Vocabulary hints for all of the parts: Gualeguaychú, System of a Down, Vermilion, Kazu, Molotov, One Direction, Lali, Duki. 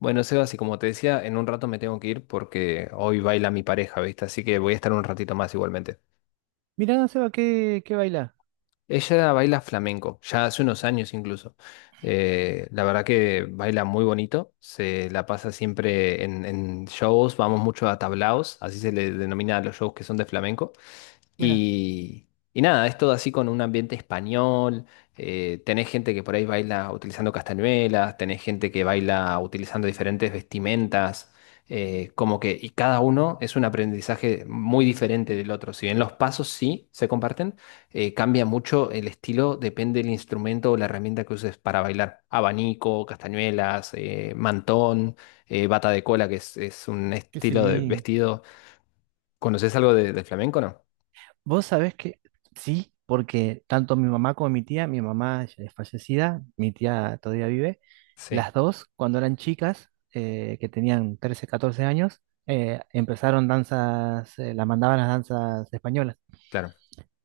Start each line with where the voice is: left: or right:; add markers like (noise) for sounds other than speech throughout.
left: Bueno, Sebas, y como te decía, en un rato me tengo que ir porque hoy baila mi pareja, ¿viste? Así que voy a estar un ratito más igualmente.
right: Mirá, Seba, que baila.
left: Ella baila flamenco, ya hace unos años incluso. La verdad que baila muy bonito, se la pasa siempre en shows, vamos mucho a tablaos, así se le denomina a los shows que son de flamenco.
right: Mira
left: Y, y nada, es todo así con un ambiente español, tenés gente que por ahí baila utilizando castañuelas, tenés gente que baila utilizando diferentes vestimentas, y cada uno es un aprendizaje muy diferente del otro, si bien los pasos sí se comparten. Cambia mucho el estilo, depende del instrumento o la herramienta que uses para bailar. Abanico, castañuelas, mantón, bata de cola, que es un
right: que
left: estilo de
right: sí.
left: vestido. ¿Conoces algo del flamenco, no?
right: Vos sabés que sí, porque tanto mi mamá como mi tía, mi mamá ya es fallecida, mi tía todavía vive,
left: Sí,
right: las dos, cuando eran chicas, que tenían 13 14 años, empezaron danzas, las mandaban a las danzas españolas,
left: claro.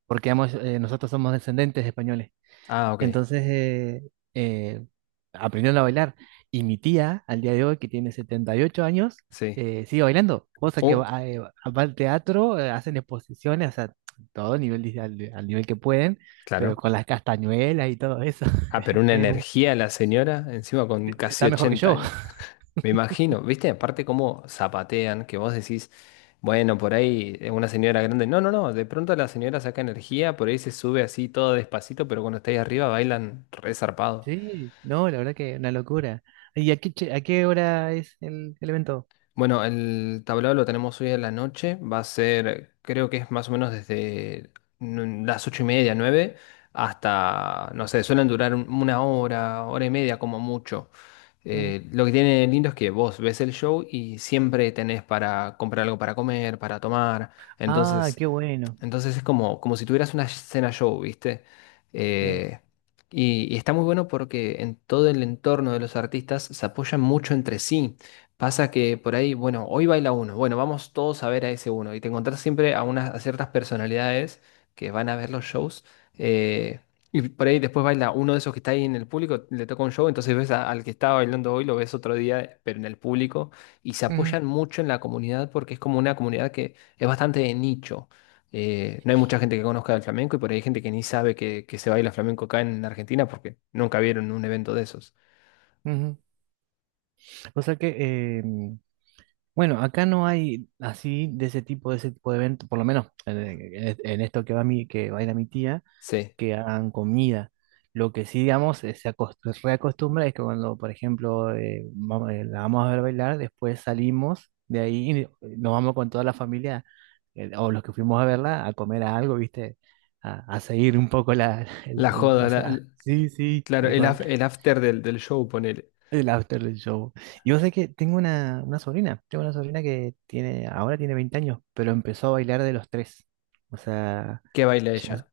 right: porque ambos, nosotros somos descendientes de españoles.
left: Ah, ok,
right: Entonces eh, aprendieron a bailar. Y mi tía, al día de hoy, que tiene 78 años,
left: sí.
right: sigue bailando. Cosa que
left: Uh,
right: va, va al teatro, hacen exposiciones, o sea, todo nivel, dice, al, al nivel que pueden, pero
left: claro.
right: con las castañuelas y todo eso.
left: Ah,
right: (laughs)
left: pero una
right: Eh,
left: energía la señora, encima con casi
right: está mejor que
left: 80
right: yo.
left: años.
right: (laughs)
left: Me imagino, ¿viste? Aparte cómo zapatean, que vos decís, bueno, por ahí es una señora grande. No, no, no, de pronto la señora saca energía, por ahí se sube así todo despacito, pero cuando está ahí arriba bailan re zarpado.
right: Sí, no, la verdad que una locura. ¿Y a qué, a qué hora es el evento?
left: Bueno, el tablado lo tenemos hoy en la noche. Va a ser, creo que es más o menos desde las 8:30, 9:00, hasta, no sé, suelen durar una hora, hora y media como mucho.
right: Mm.
left: Lo que tiene lindo es que vos ves el show y siempre tenés para comprar algo para comer, para tomar.
right: Ah,
left: Entonces,
right: qué bueno.
left: entonces es como si tuvieras una cena show, ¿viste?
right: Sí.
left: Eh, y está muy bueno porque en todo el entorno de los artistas se apoyan mucho entre sí. Pasa que por ahí, bueno, hoy baila uno, bueno, vamos todos a ver a ese uno y te encontrás siempre a ciertas personalidades que van a ver los shows. eh, y por ahí después baila uno de esos que está ahí en el público, le toca un show, entonces ves al que estaba bailando hoy, lo ves otro día, pero en el público, y se
right: Ujú,
left: apoyan mucho en la comunidad porque es como una comunidad que es bastante de nicho. No hay mucha gente que conozca el flamenco y por ahí hay gente que ni sabe que se baila flamenco acá en Argentina porque nunca vieron un evento de esos.
right: ujú. O sea que eh, bueno, acá no hay así de ese tipo, de ese tipo de evento, por lo menos en, en esto que va mi, que va a ir a mi tía,
left: Sí.
right: que hagan comida. Lo que sí, digamos, reacostumbra es que cuando, por ejemplo, vamos, la vamos a ver bailar, después salimos de ahí y nos vamos con toda la familia, o los que fuimos a verla, a comer algo, ¿viste? A seguir un poco la, (laughs)
left: La joda,
right: sí, sí,
left: claro,
right: tal cual.
left: el after del show, ponele.
right: El after del show. Y vos sabés que tengo una sobrina, tengo una sobrina que tiene, ahora tiene 20 años, pero empezó a bailar de los tres. O sea,
left: ¿Qué baila
right: ya
left: ella?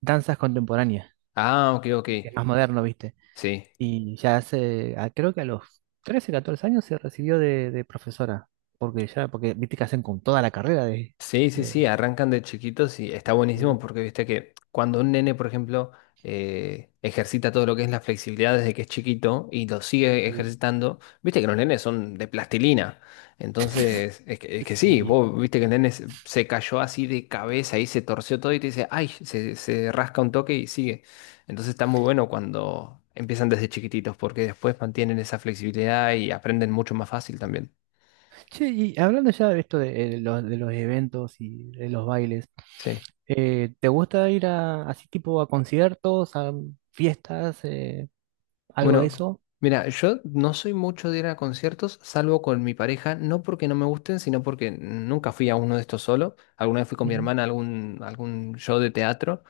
right: danzas contemporáneas,
left: Ah, ok, ok.
right: que es más moderno, ¿viste?
left: Sí.
right: Y ya hace, creo que a los 13 14 años se recibió de profesora, porque ya, porque viste que hacen con toda la carrera
left: Sí, sí, sí,
right: de,
left: arrancan de chiquitos y está buenísimo
right: de-
left: porque viste que cuando un nene, por ejemplo, ejercita todo lo que es la flexibilidad desde que es chiquito y lo sigue
right: de-
left: ejercitando, viste que los nenes son de plastilina. Entonces, es que sí,
right: sí.
left: vos viste que el nene se cayó así de cabeza y se torció todo y te dice, ay, se rasca un toque y sigue. Entonces está muy bueno cuando empiezan desde chiquititos porque después mantienen esa flexibilidad y aprenden mucho más fácil también.
right: Che, y hablando ya de esto de, los, de los eventos y de los bailes,
left: Sí.
right: ¿te gusta ir a así tipo a conciertos, a fiestas, algo de
left: Bueno,
right: eso?
left: mira, yo no soy mucho de ir a conciertos, salvo con mi pareja, no porque no me gusten, sino porque nunca fui a uno de estos solo. Alguna vez fui con mi
right: Ujú,
left: hermana a algún, algún show de teatro,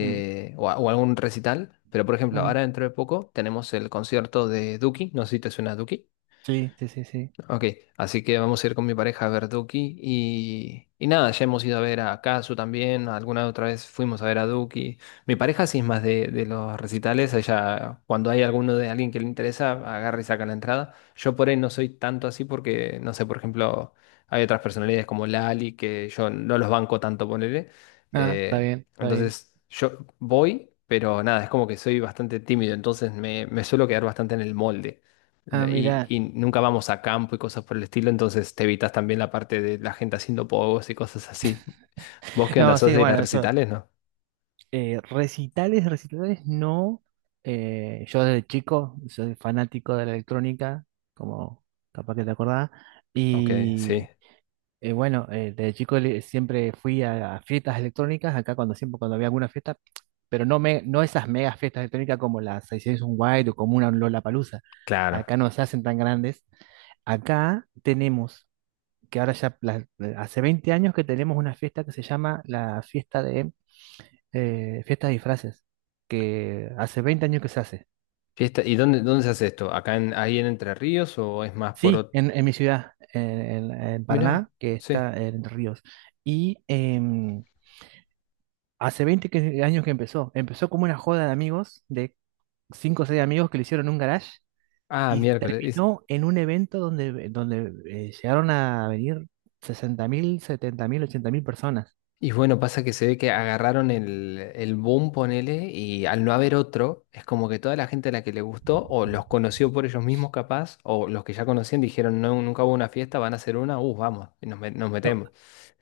right: mm,
left: o, o algún recital. Pero, por ejemplo,
right: ujú.
left: ahora dentro de poco tenemos el concierto de Duki, no sé si te suena Duki.
right: Sí, sí, sí, sí.
left: Ok, así que vamos a ir con mi pareja a ver Duki y nada, ya hemos ido a ver a Kazu también, alguna otra vez fuimos a ver a Duki. Mi pareja sí es más de los recitales, ella cuando hay alguno de alguien que le interesa, agarra y saca la entrada. Yo por ahí no soy tanto así porque, no sé, por ejemplo, hay otras personalidades como Lali que yo no los banco tanto, ponele.
right: Ah, está bien, está bien.
left: Entonces yo voy, pero nada, es como que soy bastante tímido, entonces me suelo quedar bastante en el molde.
right: Ah,
left: Y,
right: mira.
left: y nunca vamos a campo y cosas por el estilo, entonces te evitas también la parte de la gente haciendo pogos y cosas así. ¿Vos qué
right: No,
left: andás? ¿Sos
right: sí,
left: de ir a
right: bueno, esto,
left: recitales, no?
right: recitales, recitales, no. Yo desde chico soy fanático de la electrónica, como capaz que te acordás,
left: Ok, sí,
right: y bueno, de chico siempre fui a fiestas electrónicas, acá cuando siempre cuando había alguna fiesta, pero no, me, no esas mega fiestas electrónicas como las 600 wild o como una Lollapalooza.
left: claro.
right: Acá no se hacen tan grandes. Acá tenemos, que ahora hace 20 años que tenemos una fiesta que se llama la fiesta de disfraces, que hace 20 años que se hace.
left: Fiesta, ¿y dónde, dónde se hace esto? ¿ Ahí en Entre Ríos o es más por
right: Sí,
left: otro?
right: en mi ciudad, en, en
left: Mirá,
right: Paraná, que
left: sí.
right: está en Entre Ríos. Y em, Hace años que empezó. Empezó como una joda de amigos, de 5 o 6 amigos que le hicieron un garage
left: Ah,
right: y
left: miércoles.
right: terminó en un evento donde, donde llegaron a venir 60.000, 70.000, 80.000 personas.
left: Y bueno, pasa que se ve que agarraron el boom, ponele, y al no haber otro, es como que toda la gente a la que le gustó, o los conoció por ellos mismos capaz, o los que ya conocían dijeron, no, nunca hubo una fiesta, van a hacer una, vamos, y nos
right: No,
left: metemos.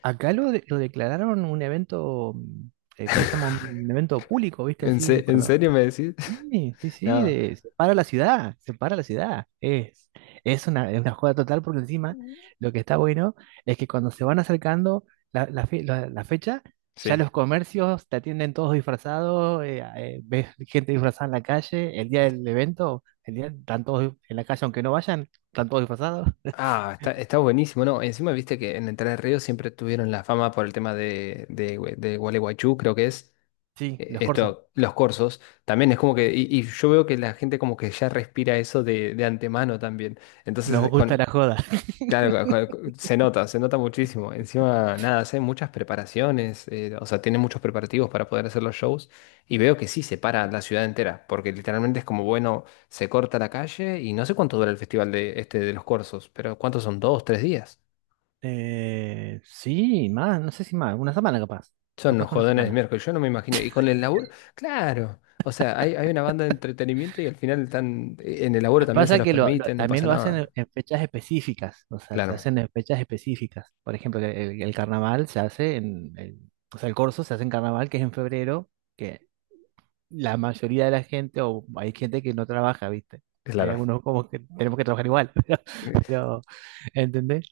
right: acá lo declararon un evento, ¿cómo se llama? Un evento público, ¿viste?
left: ¿En,
right: Así,
left: se- En
right: cuando
left: serio me decís? (laughs)
right: sí, sí, sí,
left: No,
right: separa la ciudad, separa la ciudad. Es una joda total porque encima lo que está bueno es que cuando se van acercando la, la fecha, ya
left: sí.
right: los comercios te atienden todos disfrazados, ves gente disfrazada en la calle, el día del evento, el día están todos en la calle aunque no vayan, están todos disfrazados.
left: Ah, está buenísimo, ¿no? Encima viste que en Entre Ríos siempre tuvieron la fama por el tema de Gualeguaychú, creo que es.
right: Sí, los corsos,
left: Los corsos, también es como que, y yo veo que la gente como que ya respira eso de antemano también.
right: nos
left: Entonces,
right: gusta la joda. (laughs)
left: claro, se nota muchísimo. Encima, nada, hacen muchas preparaciones, o sea, tienen muchos preparativos para poder hacer los shows, y veo que sí se para la ciudad entera, porque literalmente es como, bueno, se corta la calle, y no sé cuánto dura el festival de, este, de los corsos, pero ¿cuántos son? ¿2, 3 días?
right: Sí, más, no sé si más, una semana capaz,
left: Son
right: capaz
left: los
right: que una
left: jodones de
right: semana.
left: miércoles, yo no me imagino. Y con el laburo, claro. O sea, hay una banda de entretenimiento y al final están, en el laburo también se
right: Pasa
left: los
right: que
left: permiten, no
right: también
left: pasa
right: lo hacen
left: nada.
right: en fechas específicas, o sea, se
left: Claro,
right: hacen en fechas específicas. Por ejemplo, el carnaval se hace en, o sea, el corso se hace en carnaval, que es en febrero, que la mayoría de la gente, o hay gente que no trabaja, ¿viste? Hay
left: claro.
right: algunos como que tenemos que trabajar igual, (laughs)
left: (laughs)
right: pero ¿entendés?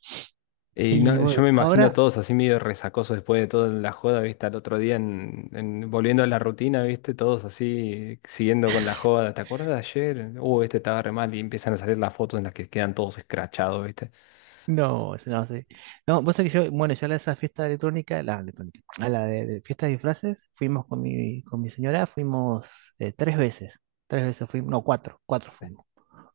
left: Y
right: Y
left: no,
right: bueno,
left: yo me imagino a
right: ahora,
left: todos así medio resacosos después de toda la joda, ¿viste? Al otro día volviendo a la rutina, ¿viste? Todos así siguiendo con la joda. ¿Te acuerdas de ayer? Este estaba re mal y empiezan a salir las fotos en las que quedan todos escrachados, ¿viste?
right: no, eso no sé. No, vos sabés que yo, bueno, ya a esa fiesta electrónica, la electrónica, a la de fiesta de disfraces, fuimos con mi señora, fuimos tres veces fuimos, no, cuatro, cuatro fuimos.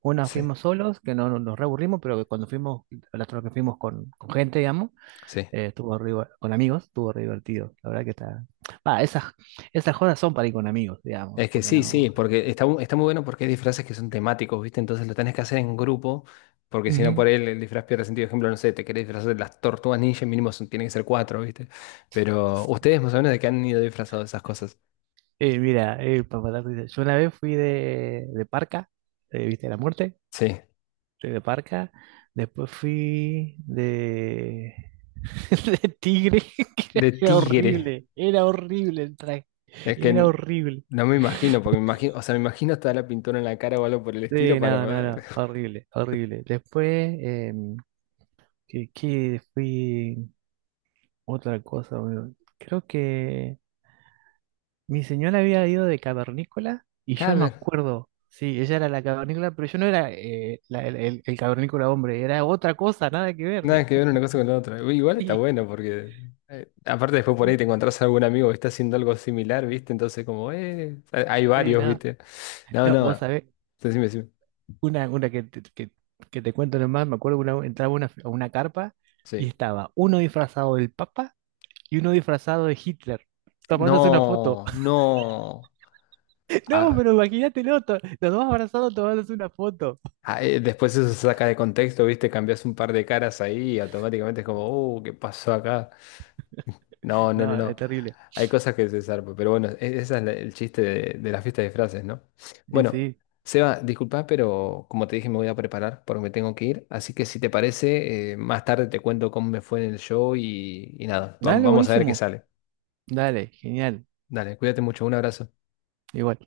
right: Una
left: Sí,
right: fuimos solos, que no, nos reaburrimos, pero que cuando fuimos, la otra que fuimos con gente, digamos,
left: sí.
right: con amigos, estuvo re divertido. La verdad que está. Va, esas, esas jodas son para ir con amigos, digamos,
left: Es que
right: porque
left: sí,
right: no.
left: sí, porque está muy bueno porque hay disfraces que son temáticos, ¿viste? Entonces lo tenés que hacer en grupo, porque si no por
right: Ujú.
left: él el disfraz pierde sentido. Por ejemplo, no sé, te querés disfrazar de las tortugas ninja, mínimo tienen que ser cuatro, ¿viste? Pero ustedes más o menos de qué han ido disfrazados de esas cosas.
right: Mira, para matar risa, yo una vez fui de Parca, ¿viste? La muerte.
left: Sí,
right: Fui de Parca. Después fui de, (laughs) de Tigre.
left: de
right: (laughs) Era
left: tigre.
right: horrible. Era horrible el traje.
left: Es que
right: Era horrible.
left: no me imagino, porque me imagino, o sea, me imagino hasta la pintura en la cara o algo por el estilo
right: Sí,
left: para...
right: no, no,
left: (laughs)
right: no. Horrible, horrible. Después, que fui otra cosa, boludo. Creo que mi señora había ido de cavernícola y yo no me
left: Cabe.
right: acuerdo. Sí, ella era la cavernícola, pero yo no era el cavernícola hombre. Era otra cosa, nada que
left: Nada
right: ver.
left: que ver
right: (laughs)
left: una cosa con la otra. Uy, igual está
right: Sí,
left: bueno porque aparte después por ahí
right: sí,
left: te encontrás a algún amigo que está haciendo algo similar, ¿viste? Entonces hay
right: sí,
left: varios,
right: nada.
left: ¿viste? No,
right: No, vos
left: no.
right: sabés.
left: Decime, decime.
right: Una que, que te cuento nomás, me acuerdo una, entraba una, a una carpa y
left: Sí.
right: estaba uno disfrazado del Papa y uno disfrazado de Hitler, tomándose una foto.
left: No,
right: (laughs)
left: no.
right: No,
left: Ah,
right: pero imagínatelo, los dos abrazados tomándose una foto.
left: ah, después eso se saca de contexto, ¿viste? Cambias un par de caras ahí y automáticamente es como, ¿qué pasó acá? No, no, no,
right: No,
left: no.
right: es terrible.
left: Hay cosas que se zarpan, pero bueno, ese es el chiste de la fiesta de disfraces, ¿no?
right: Y
left: Bueno,
right: sí,
left: Seba, disculpa, pero como te dije, me voy a preparar porque me tengo que ir. Así que si te parece, más tarde te cuento cómo me fue en el show y nada, va-
right: dale,
left: vamos a ver qué
right: buenísimo.
left: sale.
right: Dale, genial.
left: Dale, cuídate mucho, un abrazo.
right: Igual.